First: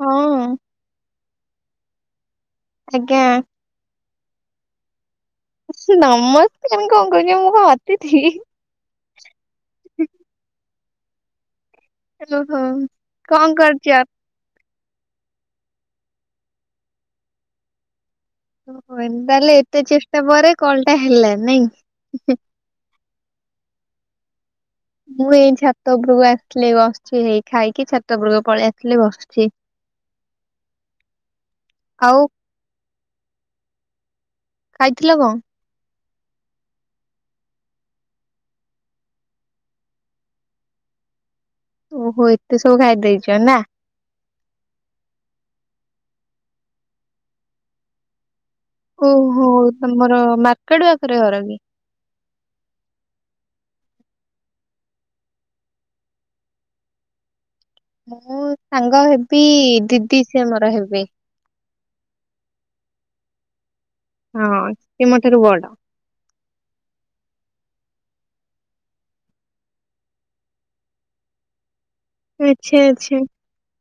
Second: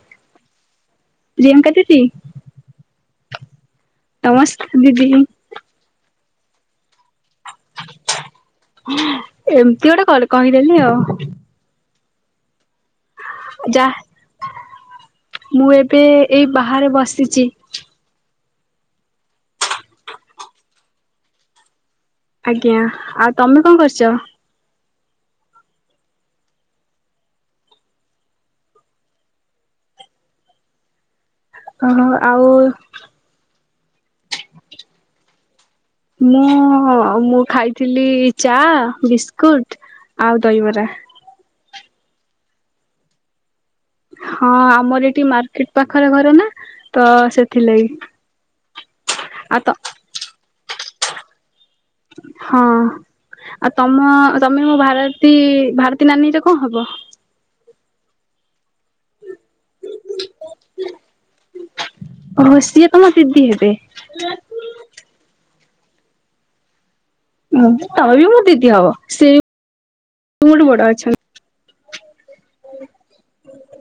ହଁ। ପ୍ରିୟଙ୍କା ଦିଦି ଆଜ୍ଞା। ନମସ୍କାର ଦିଦି। ନମସ୍କାର କଣ [unintelligible] ମୁଁ କଣ ଅତିଥି। ଏମତି ଗୋଟେ କଲ୍ କହିଦେଲି ଆଉ। ହାଲୋ ହଁ। ଯା ମୁଁ ଏବେ ଏଇ ବାହାରେ ବସିଚି। ଓ ଏନ୍ ତାହେଲେ ଏତେ ଚେଷ୍ଟା ପରେ କଣଟା ହେଲା ନାଇଁ। ଆଜ୍ଞା ଆଉ ତମେ କଣ କରୁଚ? ମୁଁ ଏଇ ଛାତ ଉପରକୁ ଆସିଥିଲି ଏଇ ବସିଛି ହେଇ ଖାଇକି ଛାତ ଉପରକୁ ପଳେ ଆସଥିଲି ବସ ଚି। ହଁ ହଁ ଆଉ ଖାଇଥିଲ କଁ? ମୁଁ ମୁଁ ଖାଇଥିଲି ଚାଆ, ବିସ୍କୁଟ ଆଉ ଦହିବରା। ଓହୋ ଏତେ ସବୁ ଖାଇଦେଇଚ ନା। ହଁ ଆମର ଏଠି ମାର୍କେଟ ପାଖରେ ଘର ନା ତ ସେଥିଲାଗ। ଓହୋ ତମର ମାର୍କେଟ ପାଖରେ ଘର କି? ହଁ ଆଉ ତମ ତମେ ମୋ ଭାରତୀ ଭାରତୀ ନାନୀରେ କଣ ହବ? ମୁଁ ସାଙ୍ଗ ହେବି ଦିଦି ସିଏ ମୋର ହେବେ। ଅ ସିଏ ତମ ଦିଦି ଥିଲେ। ହଁ ସେ ମୋ ଠାରୁ ବଡ। ତମ ବି ମୋର ଦିଦି ହବ ସେ ମୋଠ ବଡ ଅଛନ୍ତି। ଆଚ୍ଛା ଆଚ୍ଛା।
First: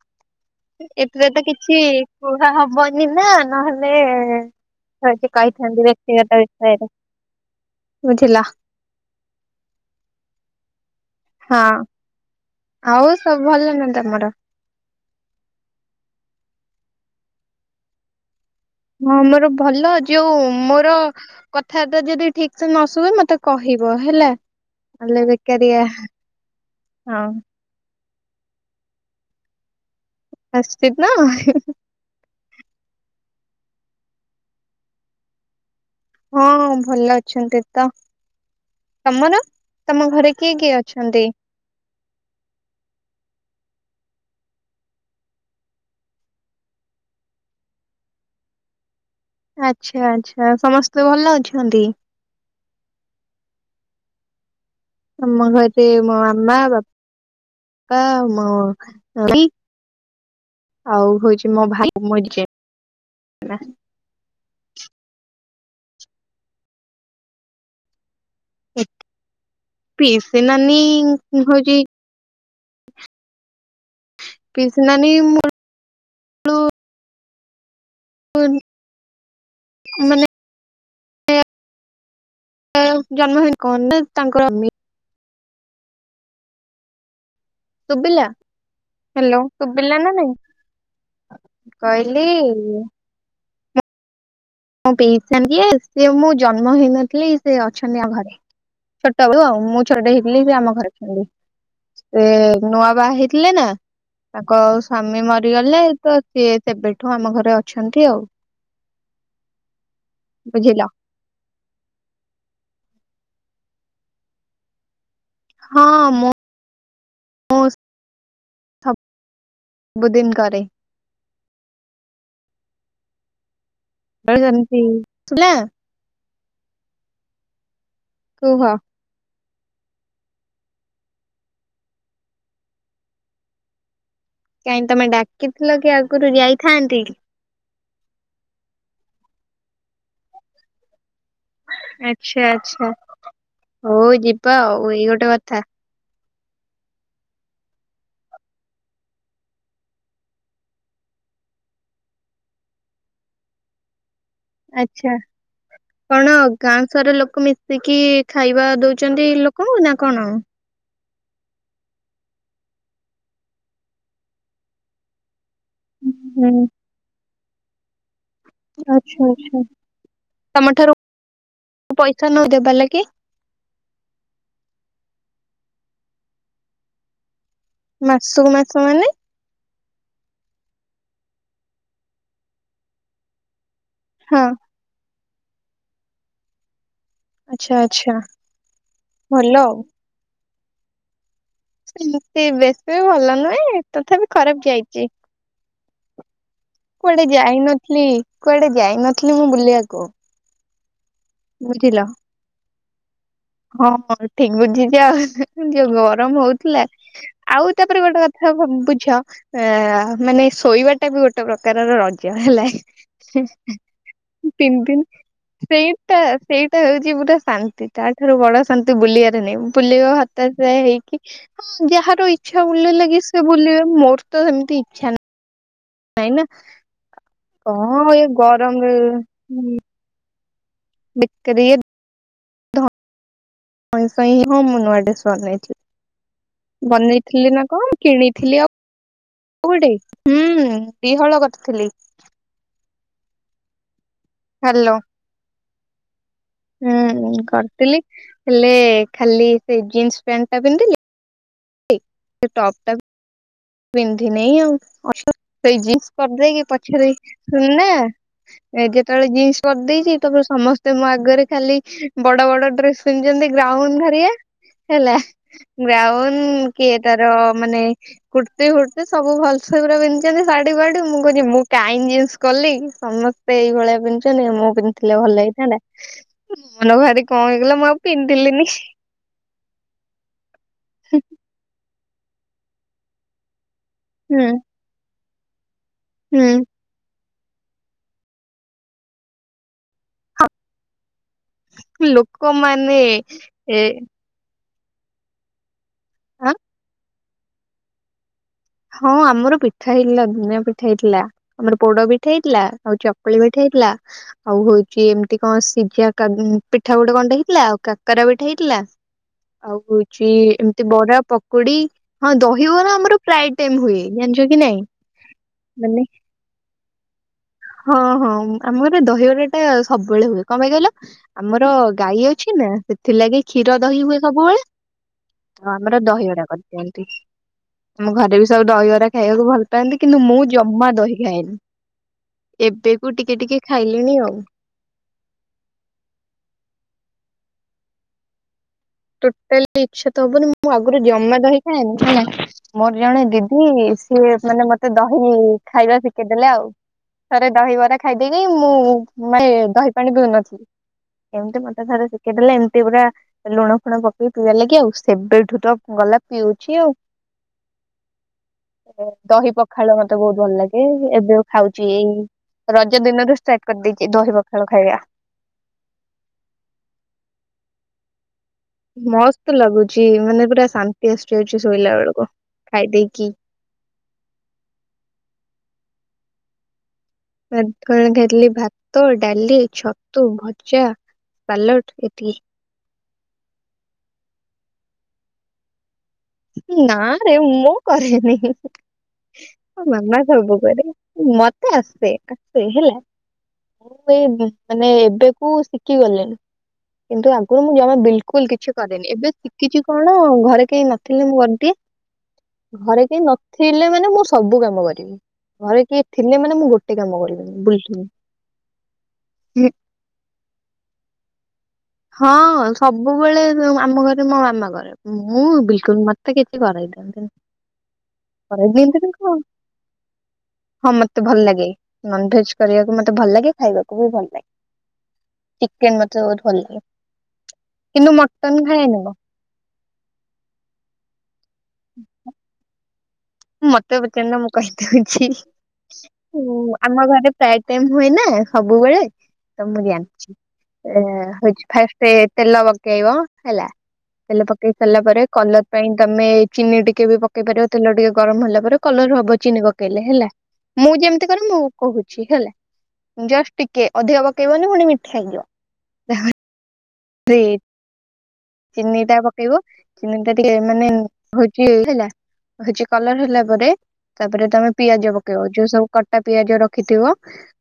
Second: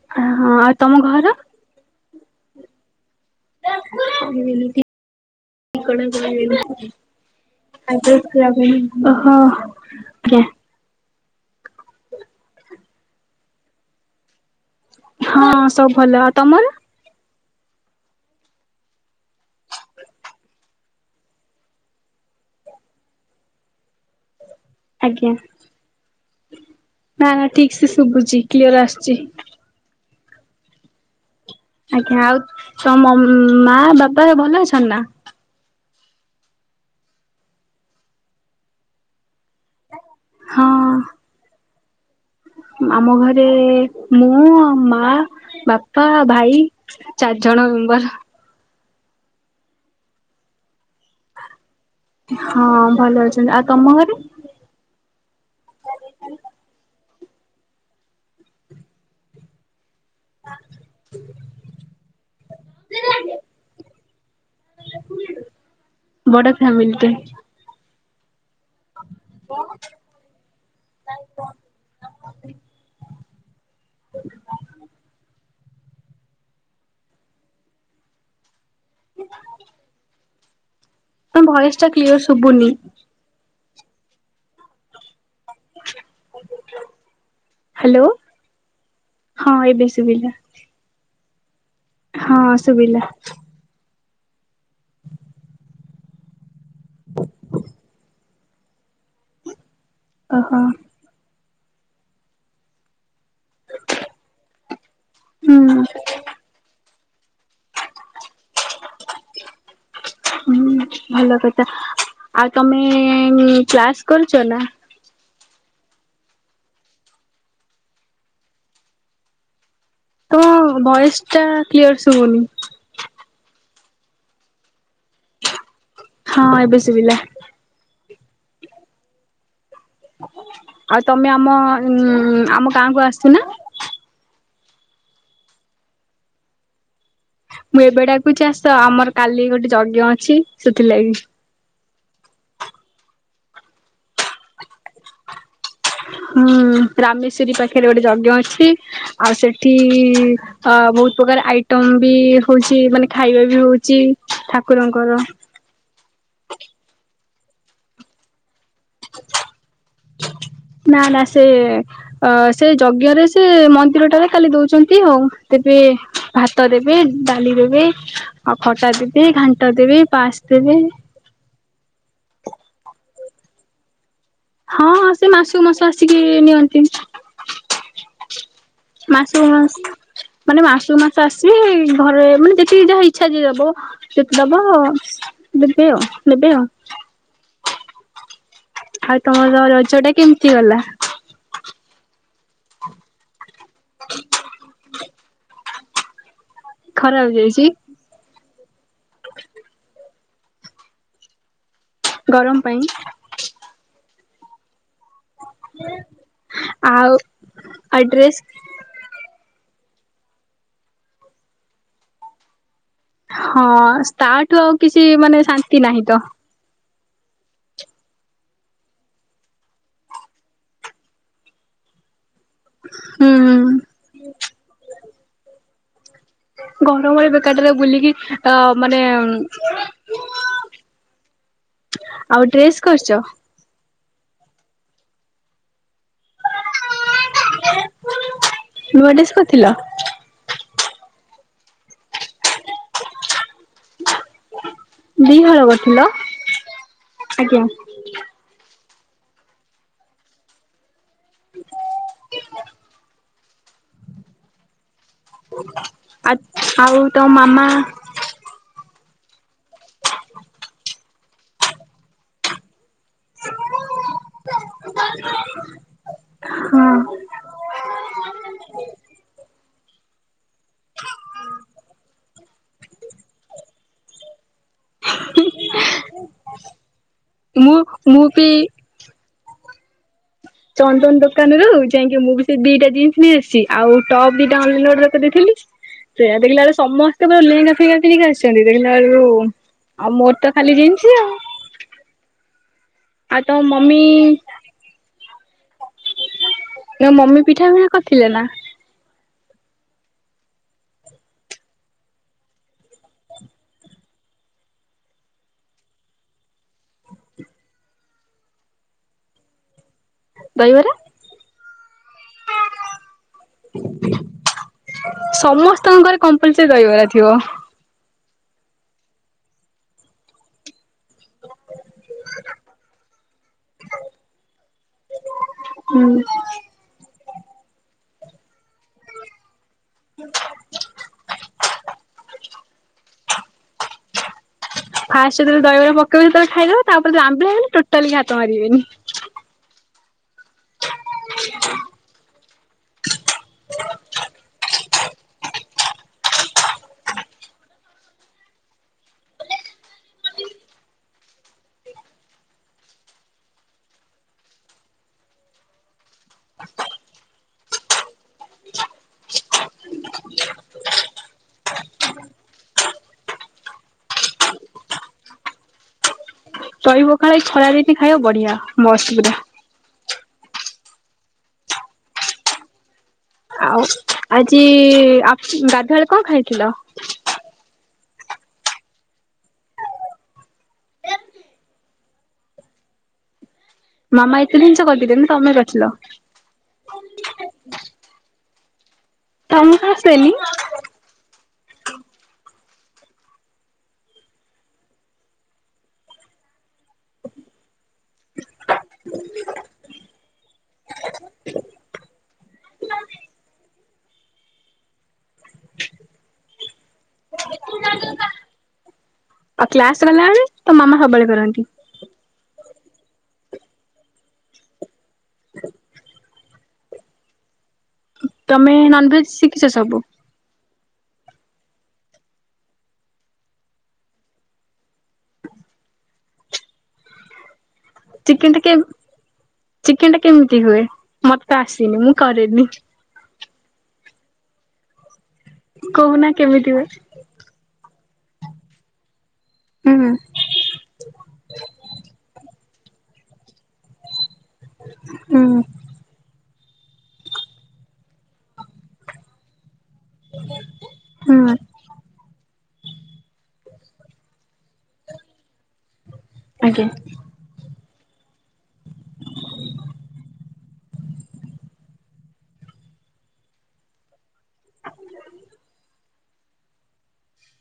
ହଁ। ତମ ଏଥିରେ ଘର ତ କିଛି କୁହା ହବନି ନା ନହେଲେ ନେ କହିଥାନ୍ତି ବ୍ୟକ୍ତିଗତ ବିଷୟରେ। ବୁଝିଲା। [unintelligible] ହଁ। ଆଉ ସବୁ ଭଲ ନା ତମର? ହଁ ସବୁ ଭଲ, ଆଉ ତମର? ହଁ ମୋର ଭଲ ଯୋଉ ମୋର କଥାବାର୍ତ୍ତା ଯଦି ଠିକ ସେ ନ ଶୁହେ ମତେ କହିବ ହେଲା, ଆଲେ ଆଜ୍ଞା। ବେକାରିଆ ନା ନା ଠିକ୍ ସେ ଶୁଭୁଛି କ୍ଲିୟର ଆସୁଚି। [unintelligible] ଆଜ୍ଞା ଆଉ ତ ମା ବାପା ଭଲ ଅଛନ୍ତି ନା? ହଁ ଭଲ ଅଛନ୍ତି ତ ତମର ତମ ଘରେ? କିଏ ହଁ କିଏ ଅଛନ୍ତି? ଆମ ଘରେ ମୁଁ ମା ବାପା ଭାଇ। ଚାର ଜଣ ମେମ୍ବର। ଆଚ୍ଛା ଆଚ୍ଛା ସମସ୍ତେ ଭଲ ଅଛନ୍ତି? ହଁ ଭଲ ଅଛନ୍ତି ଆଉ ତମ ଘରେ? ଆମ ଘରେ ମୋ ମାମା ବାପା ମୋ ଭାଇ। ଆଉ ହଉଛି ମୋ ଭାଇ ମୁଁ ନିଜେ। ବଡ ଫ୍ୟାମିଲି ଟେ। ଆା ହ ପିଇସିନାନୀ ହଉଚି। ପିଇସିନାନୀ [unintelligible] ମାନେ ଭଏସ ଟା କ୍ଲିୟର ଶୁଭୁନି। ଜନ୍ମ ହେଇ କଣ ନା ତାଙ୍କର ହ୍ୟାଲୋ ଶୁଭିଲା ହ୍ୟାଲୋ ହଁ ଏବେ ଶୁଭିଲା ନା ନାଇଁ ସୁବିଲା। କହିଲି। ହା ହଁ ପିଇଛନ୍ତି ସିଏ ମୁଁ ଜନ୍ମ ହେଇନଥିଲି ସେ ଅଛନ୍ତି ଆଉ ଘରେ। ଛୋଟ ବେଳୁ ଆଉ ମୁଁ ଛୋଟ ହେଇଥିଲି ବି ଓହୋ ଆମ ଘରେ ଅଛନ୍ତି, ସେ ନୂଆ ବା ହେଇ ଥିଲେ ନା ତାଙ୍କ ସ୍ବାମୀ ହୁଁ। ମରିଗଲେ ତ ସିଏ ସେବେ ଠୁ ଆମ ଘରେ ଅଛନ୍ତି ଆଉ। ହୁଁ ବୁଝିଲ? ଭଲ କଥା ଆଉ ତମେ କ୍ଲାସ୍ କରୁଛ ନା? ହଁ ମୁଁ ସବୁଦିନ କରେ ତମ ଭଏସ ଟା କ୍ଲିୟର ଶୁଭୁନି। [unintelligible] ହଁ ଏବେ ଶଭିଲା। କୁହ। ଆଉ ତମେ ଆମ ଉ ଆମ ଗାଁକୁ ଆସୁନ? କାହିଁକି ତମେ ଡାକି ଥିଲ କି ଆଗରୁ ଯାଇଥାନ୍ତି। ମୁଁ ଏବେଡାକୁଛି ଆସ ଆମର କାଲି ଗୋଟେ ଯଜ୍ଞ ଅଛି ସେଥିଲାଗି ଆଛା ଆଚ୍ଛା ହଉ ଯିବା ଆଉ ଏଇ ଗୋଟେ କଥା। ହୁଁ ରାମେଶ୍ଵରୀ ପାଖରେ ଗୋଟେ ଯଜ୍ଞ ଅଛି ଆଉ ସେଠି ଅ ବହୁତ ପ୍ରକାର ଆଇଟମ ବି ହଉଛି ମାନେ ଖାଇବା ବି ହଉଛି। ଆଛା ଠାକୁରଙ୍କର। କଣ ଗାଁ ସର ଲୋକ ମିଶିକି ଖାଇବା ଦଉ। କରଛନ୍ତି ଲୋକଙ୍କୁ ନା କଣ? ନା ନା ସେ ସେ ଯଜ୍ଞରେ ସେ ମନ୍ଦିରଟାରେ ଖାଲି ଦଉଛନ୍ତି ଆଉ। ଦେବେ ହୁଁ ଭାତ ଦେବେ ଡାଲି ଦେବେ। ଆଉ ଖଟା ଆଚ୍ଛା ଦେବି ଆଚ୍ଛା। ଘାଣ୍ଟ ଦେବି ପାସ୍ ତମ ଦେବି। ଠାରୁ ପଇସା ନ ଦେବାର ଲାଗ। ହଁ ହଁ ସେ ମାସକୁ ମାସ ଆସିକି ନିଅନ୍ତି। ମାସକୁ ମାସ ମାନେ? ମାସ ମାସ ମାନେ ମାସୁ ମାସ ଆସିବେ ଘରେ ମାନେ ଯେତିକି ଯାହା ଇଚ୍ଛା ଯଏ ଦବ। ସେତେ ହଁ ଦବ ଆଉ ଦେବେ ଆଉ ନେବେ ଆଉ। ଆଚ୍ଛା ଆଚ୍ଛା। ଆଉ ଭଲ ତମର ଆଉ। ରଜ ଟା କେମିତି ଗଲା? ସେମିତି ବେଶୀ ବି ଭଲ ନୁହେଁ ତଥାପି ଖରାପ ଯାଇଛି। କୁଆଡେ ଖରାପ ଯାଇଛି ଯାଇନଥିଲି କୁଆଡେ ଯାଇନଥିଲି ମୁଁ ବୁଲିବାକୁ। ବୁଝିଲ। ଗରମ ପାଇଁ ହଁ ଠିକ ବୁଝିଛି ଆଉ। ଯ ଗରମ ହଉଥିଲା ଆଉ ଆଉ ତାପରେ ଗୋଟେ କଥା ବୁଝ। ଆ ମାନେ ଶୋଇବା ଟା ବି ଗୋଟେ ପ୍ରକାରର ରଜ ହେଲା। ହଁ ତାଠୁ ଆଉ ତିନି ଦିନ କିଛି ମାନେ ଶାନ୍ତି ନାହିଁ ସେଇଟା ତ ସେଇଟା ହଉଛିପୁରା ଶାନ୍ତି ତ। ଠାରୁ ବଡ ଶାନ୍ତି ବୁଲିବାରେ ନାଇ ବୁଲେଇବ। ହତାଶା ହେଇକି ହଁ ଯାହାର ଇଛାୁଲିଲ ଲାଗି ହୁଁ ସେ ହୁଁ ବୁବେ ମୋର ତ ସେମିତି ଇଚ୍ଛା ନାହିଁ। ନା ଗରମରେ ବେକାରଟ ବୁଲିକି କଣ ଏ ଅ ଗରମରେ ମାନେ ବିକରି ଆଉ ଡ୍ରେସ୍ କରିଛ। ହଇଁ ସଇଁ ହଁ ମୁଁ ନୂଆ ଡେଶ ନେଇଥିଲି। ବନେଇଥିଲି ନା କଣ କିଣିଥିଲି ଆଉ। ନୂଆ ଡେସ କୋଉଠେ ହୁଁ ବିିହଳ କରିଥିଲି। ହ୍ୟାଲୋ। ଦିହଳ କରିଥିଲ। ହୁଁ ଆଜ୍ଞା କରିଥିଲି ହେଲେ ଖାଲି ସେ ଜିନ୍ସ ପ୍ୟାଣ୍ଟ ଟା ପିନ୍ଧିଲି। [inaudible] ସେ ଟପ ଟା ପିନ୍ଧି ନାଇଁ ଆଉ ସେଇ ଜିନ୍ସ ଆ କରିଦେଇକି ଆଉ ପଛରେ ତମ ମାମା ସୁା ଏ ଯେତେବେଳେ ଜିନ୍ସ କରିଦେଇଛି ତାପ ସମସ୍ତେ ମୋ ଆଗରେ ଖାଲି ବଡ ବଡ ଡ୍ରେସ। ତମି ଯେତି ଗ୍ରାଉଣ୍ଡ ଧରି ହେଲା। ବ୍ରାଉନ ହଁ କିଏ ତାର ମାନେ। କୁର୍ତ୍ତି ଫୁର୍ତ୍ତି ସବୁଲସ ପୁରା ପିନ୍ଧିଛନ୍ତି ଶାଢୀ ଗୁଡିୀ ମୁଁ କହୁଛି ମୁଁ କାଇଣ୍ଡ ଜିନ୍ସ କଲି ସମସ୍ତେ ସେ ସେଇଭଳିଆ ପିନ୍ଧିୁଛନ୍ତିି ମୁଁ ପିନ୍ଧିଥିଲେ ଭଲ ହେଇଥାନ୍ତା ମନ ଘହାରିକି କଣ ହେଇଗଲା ମୁଁ ଆଉ ପିନ୍ଧିଲିନି। ଚନ୍ଦନ ଦୋକାନରୁ ଯାଇକି ମୁଁ ବି ସେ ଦିଟା ଜିନିଷ ନେଇଆସିଛି ଆଉ ଟପ୍ ବି ହୁଁ। ଡାଉନଲୋଡ କରି ଦଥିଲି ସେଇଆ ହୁଁ ଦେଖିଲା ବେଳୁ ସମସ୍ତେ ପୁର ଲେଙ୍ଗା ଫିଙ୍ଗା ପିନ୍ଧି କି ଆସିଛନ୍ତି ଦେଖିଲା ବେଳକୁ ଆଉ ମୋର ତ ଖାଲି ଜିନସ୍ ଆଉ। ଲୋକମାନେ ଆଉ ତମ ଏ ମମି ହଁ। ତୋ ମମି ପିଠା ପିଠା କରିଥିଲେ ନା। ହଁ ଆମର ପିଠା ହେଇଥିଲା ଦୁନିଆ ପିଠା ହେଇଥିଲା। ଆମର ପୋଡ ପିଠାହେଇଥିଲା ଆଉ ଚକୁଳି ପିଠାହେଇଥିଲା। ଆଉ ହଉଛି ଏମିତି କଣ ସିଝା ପିଠା ଗୋଟେ କଣଟେ ହେଇଥିଲା ଆଉ କାକରା ପିଠା ହେଇଥିଲା। ଆଉ ହଉଛି ଏମତି ଦହିବରା? ବରା ପକୁଡି ହଁ ଦହିବରା ଆମର ପ୍ରାଏ ଟାଇମ୍ ହୁଏ ଯାଣିଛ କି ନାଇଁ? ସମସ୍ତଙ୍କ ମାନେ ଘରେ କମ୍ପଲସରି ଦହିବରା ଥିବ। ହଁ ହଁ ଆମ ଘରେ ଦହିବରାଟା ସବୁବେଳେ ହୁଏ କଣ ପାଇଁ କହିଲ? ଆମର ଗାଈ ଅଛି ନା ସେଥିଲାଗି କ୍ଷୀରଦହି ହୁଏ ସବୁବେଳେ। ତ ଆମର ହୁଁ ଦହିବରା କରିଦିଅନ୍ତି। ଆମ ଘରେ ବି ସବୁ ଦହିିବରା ଖାଇବାକୁ ଭଲ ପାନ୍ତି। କିନ୍ତୁ ମୁଁ ଜମା ଦହି ଖଏନି ଏବେକୁ ଟିକେ ଟିକେ ଖାଇଲିଣି ଆଉ। ଫାଷ୍ଟ ଯେତେବେଳେ ଦହିବରା ପକେଇବ ସେତେବେଳେ ଖାଇଦବ ତାପରେ ଯେତେବେଳେ ଆମ୍ବିଳା ହେଇଗଲେ ଟୋଟାଲି ହାତ ମାରିବେନି। ଟୋଟାଲି ଇଛା ତ ହବନି। ମୁଁ ଆଗରୁ ଜମା ଦହି ଖାଏନି ହେଲା। ମୋର ଜଣେ ଦିଦି ସିଏ ମାନେ ମତେ ଦହି ଖାଇବା ଶିଖେଇଦେଲେ ଆଉ। ଥରେ ଦହିବରା ଖାଇଦେଇକି ମୁଁ ମାନେ ଦହି ପାଣି ପିଉ ନଥିଲି। ଏମିତି ମତେ ଥର ଶିଖେଇଦେଲେ ଏମିତି ପୁରା ଲୁଣ ଫୁଣ ପକେଇ ପିଇବ ଲାଗି ଆଉ ସେବେଠୁ ତ ଗଲା ପିଉଛି ଆଉ। ଦହିପଖାଳ ମତେ ବହୁତ ଭଲ ଲାଗେ ଏବେ ଖାଉଛି ଏଇ ରଜ ଦିନରୁ ଷ୍ଟାର୍ଟ କରିଦେଇଛି ଦହିିପଖାଳ ଖାଇବା। ଦହିପଖାଳ ଏଇ ଖରାଦିନ ଖାଇବ ବଢିଆ। ମସ୍ତ ଲାଗୁଛି ମାନେ ପୁରା ଶାନ୍ତି ଆସିଯାଉଛି ଶୋଇଲା ବେଳକୁ, ଖାଇ ଦେଇକି। ଆଉ ଆଜି ଆ ଗାଧୁଆବେଳେ କଣ ଖାଇଥିଲ? ଗାଧୁଆବେଳେ ଖାଇଥିଲି ଭାତ, ଡାଲି, ଛତୁ ଭଜା। ସାଲଟ୍ ଏତିକି। ମାମା ଏତେ ଜିନିଷ କରିଥିଲେ? ନା ତମେ କରିଥିଲ? ନାରେ ମୁଁ କରିନି। ତମକୁ ମାମା ଆସେନି ସବୁ କରେ ମତେ ଆସେ ଆସେ ହେଲା। ମାନେ ମାନେ ଏବେକୁ ଶିଖି ଗଲେଣି। କିନ୍ତୁ ଆଗରୁ ମୁଁ ଜମା ବିଲକୁଲ କିଛି କରେନି ଏବେ ଶିଖିଛି କଣ ଘରେ କେହି ନ ଥିଲେ ମୁଁ କରିଦିଏ ଘରେ କେହି ନଥିଲେ ମାନେ ମୁଁ ସବୁ କାମ କରିବି। ଘରେ କିଏ ଥିଲେ ମାନେ ମୁଁ ଗୋଟେ କାମ କରିବିନି। ବୁଲିଥିବି। ଆଉ କ୍ଲାସ ନେଲାବେଳେ ତୋ ମାମା ସବୁବେଳେ କରନ୍ତି। ହଁ, ସବୁବେଳେ ଆମ ଘରେ ମୋ ମାମା କରେ। ମୁଁ ବିଲକୁଲ ମତେ କିଛିି କରାଇଦିଅନ୍ତିନି। ତମେ ନନଭେଜ ଶିଖିଛ ସବୁ? ହଁ ମତେ ଭଲଲାଗେ ନନଭେଜ କରିବାକୁ ମତେ ଭଲ ଲାଗେ। ଖାଇବାକୁ ବି ଭଲ ଲାଗେ। ଚିକେନ୍ ମେତେ ବହୁତ ଭଲ ଲାଗେ। କିନ୍ତୁ ଚିକେନଟା ମଟନ କେ ଖାଏନି ମୁଁ। ଚିକେନଟା କେମିତି ହୁଏ? ମତେ ତ ଆସିନି ମୁଁ କରେନି। ମତେ ପଚାରୁନ ମୁଁ କହିଦଉଛି। କହୁନା କେମିତି ହୁଏ? ଆମ ଘରେ ପ୍ରାଏ ଟାଇମ ହୁଏ ନା ସବୁବେଳେ। ତ ମୁଁ ହୁଁ ଜାଣିଛି। ହଉଛି ଫାଷ୍ଟ ତେଲ ପକେଇବ ହେଲା। ତେଲ ପକେଇ ସାରିଲା ପରେ ହୁଁ କଲର ପାଇଁ ତମେ ଚିନି ଟିକେ ବି ପକେଇ ପାରିବ ତେଲ ଟିକେ ଗରମ ହେଲା ପରେ କଲର ହବ ଚିନି ପକେଇଲେ ହେଲା ମୁଁ ଯେମିତି କର ହୁଁ ମୁଁ କହୁଛି ହେଲା ଜଷ୍ଟ ଟିକେ ଅଧିକା ପକେଇବନି ପୁଣି ମିଠା ହେଇଯିବ। ଆଜ୍ଞା। [unintelligible] ଚିନିଟା ପକେଇବ। ଚିନିଟା ଟିକେ ମାନେ ହଉଛି ହେଲା। ହଉଛି କଲର ହେଲା ପରେ ତାପରେ ତମେ ପିଆଜ ପକେଇବ ଯୋଉ ସବୁ କଟା ପିଆଜ ରଖିଥିବ।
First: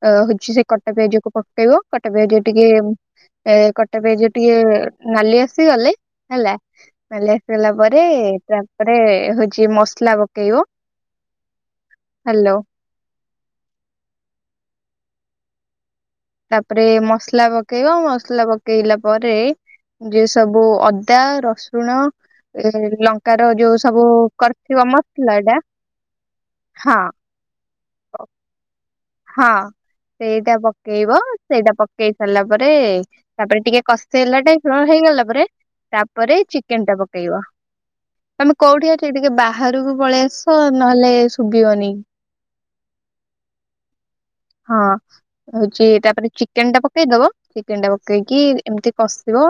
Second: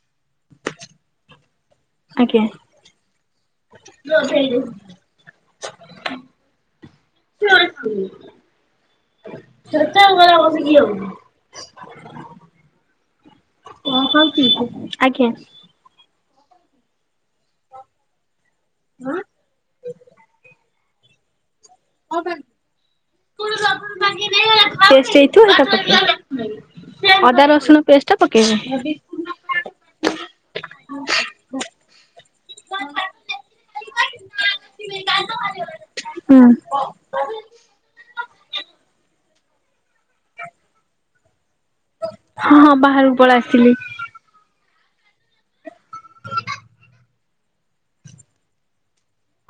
ଅ ହଉଛି ସେ କଟା ପିଆଜକୁ ପକେଇବ। କଟା ପିଆଜ ଆଜ୍ଞା ଟିକେ ଏ କଟା ପିଆଜ ଟିକେ ନାଲି ଆସିଗଲେ ହେଲା [unintelligible] ଲି ଆସିଗଲା ପରେ ତାପରେ ହଉଚି ମସଲା ପକେଇବ। ହାଲୋ। କଁ କରୁଚି [unintelligible] ଆଜ୍ଞା। ତାପରେ ମସଲା ପକେଇବ ମସଲା ପକେଇଲା ପରେ ଯେ ସବୁ ଅଦା, ରସୁ ରୁଣ ଏ ଲଙ୍କାର ଯୋଉ ସବୁ କରିଥିବ ପେଷ୍ଟ ମତ୍ ହେଇଥିବ ଲାଟା ହେଟା ପକେଇବେ। ଅଦା, ରସୁଣ ପେଷ୍ଟା ହଁ ପକେଇବେ। ହଁ ସେଇଟା ପକେଇବ ସେଇଟା ପକେଇ ସାରିଲା ପରେ ତାପରେ ଟିକେ କଷ୍ ସେଲଟେ ପୂରଣ ହେଇଗଲା ପରେ ହୁଁ ତାପରେ ଚିକେନ୍ ଟା ପକେଇବ। ତମେ କୋଉଠି ଅଛ ଟିକେ ବାହାରୁକୁ ପଳେଇ ଆସ ନହେଲେ ଶୁବିବନି। [unintelligible] ହଁ ବାହାରୁକୁ ପଳେ ଆସିଲି। ହ। ହଉଚି ତାପରେ ଚିକେନ୍ ଟା ପକେଇଦବ ଚିକେନ୍ ଟା ପକେଇକି ଏମିତି କଷିବ।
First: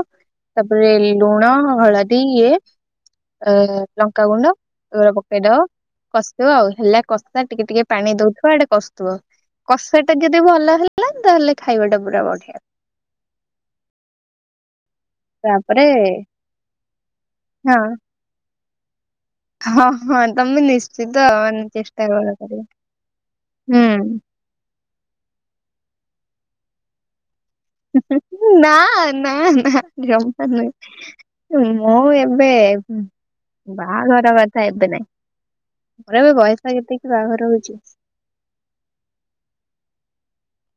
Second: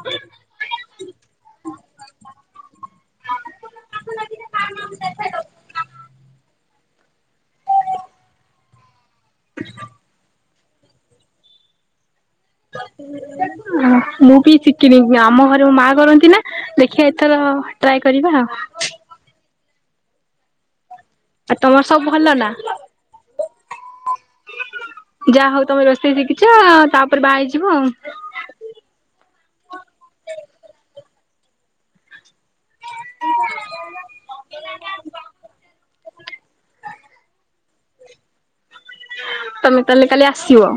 ତାପରେ ଲୁଣ, ହଳଦୀ ଇଏ। ଏ ଲଙ୍କାଗୁଣ୍ଡ ଏଗୁରା ପକେଇଦବ। କଷି [unintelligible] ଆଉ ହେଲା କଷା ଟିକେ ଟିକେ ପାନି ଦଉଥୁଅ ଆଡ଼େ କଷ୍ ତୁଅ। କଷା ଟା ଯଦି ଭଲ ହେଲା ତାହେଲେ ଖାଇବା ଟା ପୁରା ବଢିଆ। [unintelligible] ମୁଁ କି ଚି କିରେ [unintelligible] ଆମ ଘରେ ଓ ତାପରେ ମା କରନ୍ତି ନା ଦେଖିଆ ଏଥର ଟ୍ରାଏ କରିବା। ହ ହ ତମେ ନିଶ୍ଚିତ ଆଉ ମାନେ ତମର ସବୁ ଚେଷ୍ଟା ଭଲ କର କରିବା। ଉୁଁ। ଯା ହଉ ତମେ ରୋଷେଇ ଶିଖିଚ଼ ତାପରେ ବା ହେଇଯିବ ଆଉ। ଉୁଁ ନା ନା ନା ଜମା ନୁହେ। ଉୁଁ ମ ଏବେ ବାହାଘର କଥା ଏବେ ନାଇଁ। ମୋର ଏବେ ବୟସ କେତିକି ବାହାଘର ହଉଚି। ତମେ ତାଏଲେ କାଲି ଆସିବ?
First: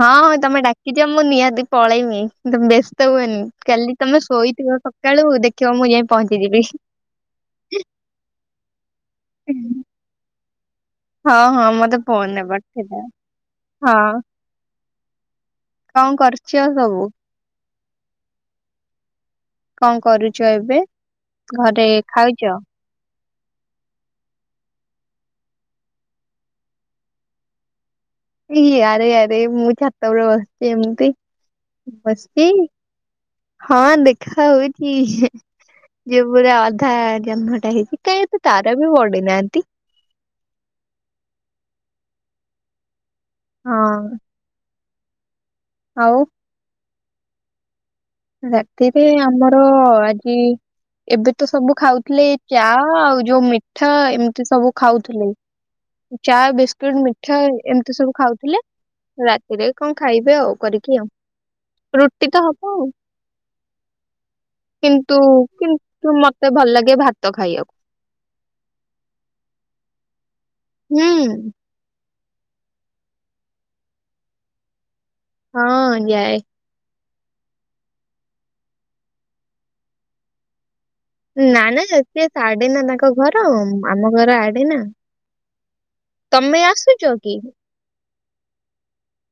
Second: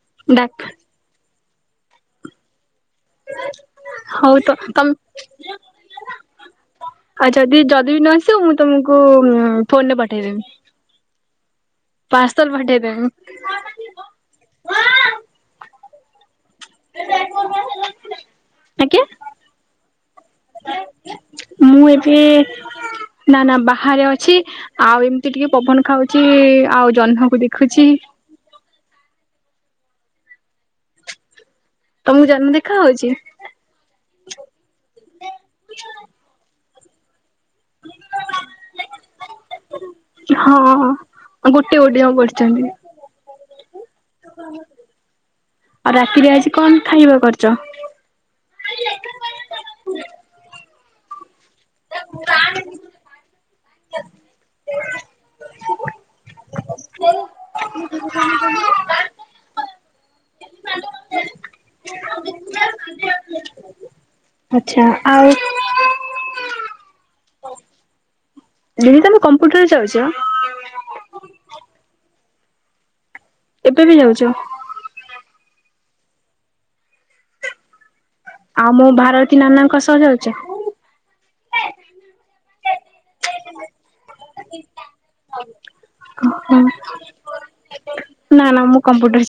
ହଁ ହଁ ଡାକ୍ ତମେ ଡାକିଚ ମୁଁ ନିହାତି ପଳେଇମି ବ୍ୟସ୍ତ ଉଅନି କାଲି। ତମେ ହଉ ତ ଶୋଇଥିବ ତମ ସକାଳୁ ଦେଖିବ ମୁଁ ଯାଇଁ ପହଞ୍ଚିଯିବି। ଆଉ ଯଦି ଯଦି ବି ନ ଆସିବ ମୁଁ ତମକୁ ଫୋନରେ ପଠେଇଦେ [unintelligible] ହଁ ହଁ ମତେ ପୋନ୍ ଏ ପଠେଇ ଦବ ପଠେଇଦେବି। ହଁ। କଁ କରୁଚ ଆଉ ସବୁ? ଆଜ୍ଞା। କଣ କରୁଚ ଏବେ ମୁଁ ଘରେ ଏବେ ଖାଉଚ? ନା ନା ବାହାରେ ଅଛି ଆଉ ଏମିତି ଟିକେ ପବନ ଖାଉଚି ଆଉ ଜହ୍ନକୁ ଦେଖୁଚି। ଇ ଆରେ ଆରେ ମୁଁ ଛାତ ଉପରେ ବସିଚି ଏମିତି। ତମକୁ ବସ୍‌ଚି ଜହ୍ନ ଦେଖା ହଉଛି ହଁ ଦେଖା ହଉଚି। ଯେଉ ପୁରା ଅଧା ଜହ୍ମଟା ହେଇଚି କାଇଁ ଏତେ ତାର ବି ପଡିନାଆନ୍ତି। ହଁ ହଁ ଗୋଟି ଗୋଟିକା ପଡିଚନ୍ତି। ହଁ ଆଉ ରାତିରେ ଆଜି କଣ ଖାଇବା କରଚ? ରାତିରେ ଆମର ଅ ଆଜି ଏବେ ତ ସବୁ ଖାଉଥିଲେ ଚା ଆଉ ଯୋଉ ମିଠା ଏମିତି ସବୁ ଖାଉଥୁଲେ। ଚା, ବିସ୍କିଟ୍, ମିଠା ଏ ଏମିତି ସବୁ ଖାଉଥୁଲେ ରାତିରେ କଁ ଖାଇବେ ଆଉ କରିକି ଆଉ ରୁଟି ତ ହବ ଆଉ। ଆଚ୍ଛା କିନ୍ତୁ ଆଉ କିନ୍ତୁ ମତେ ଭଲ ଲାଗେ ଭାତ ଖାଇଆଉ। ଦିଦି ତମେ କମ୍ପୁଟର୍ ଯାଉଚ? ଉୁଁ। ଏବେ ବି ଯାଉଚ? ହଁ ଯାଏ। ଆଉ ମୋ ଭାରତୀ ନାନାଙ୍କ ସ ଯାଉଚ? ନା ନା [unintelligible] ସାଡେ ନା ତାଙ୍କ ଘର ଆମ ଘର ଆଡେ ନା। ଓହୋ। ତମେ ଆସୁଚ କି? ନା ନା ମୁଁ କମ୍ପ୍ୟୁଟର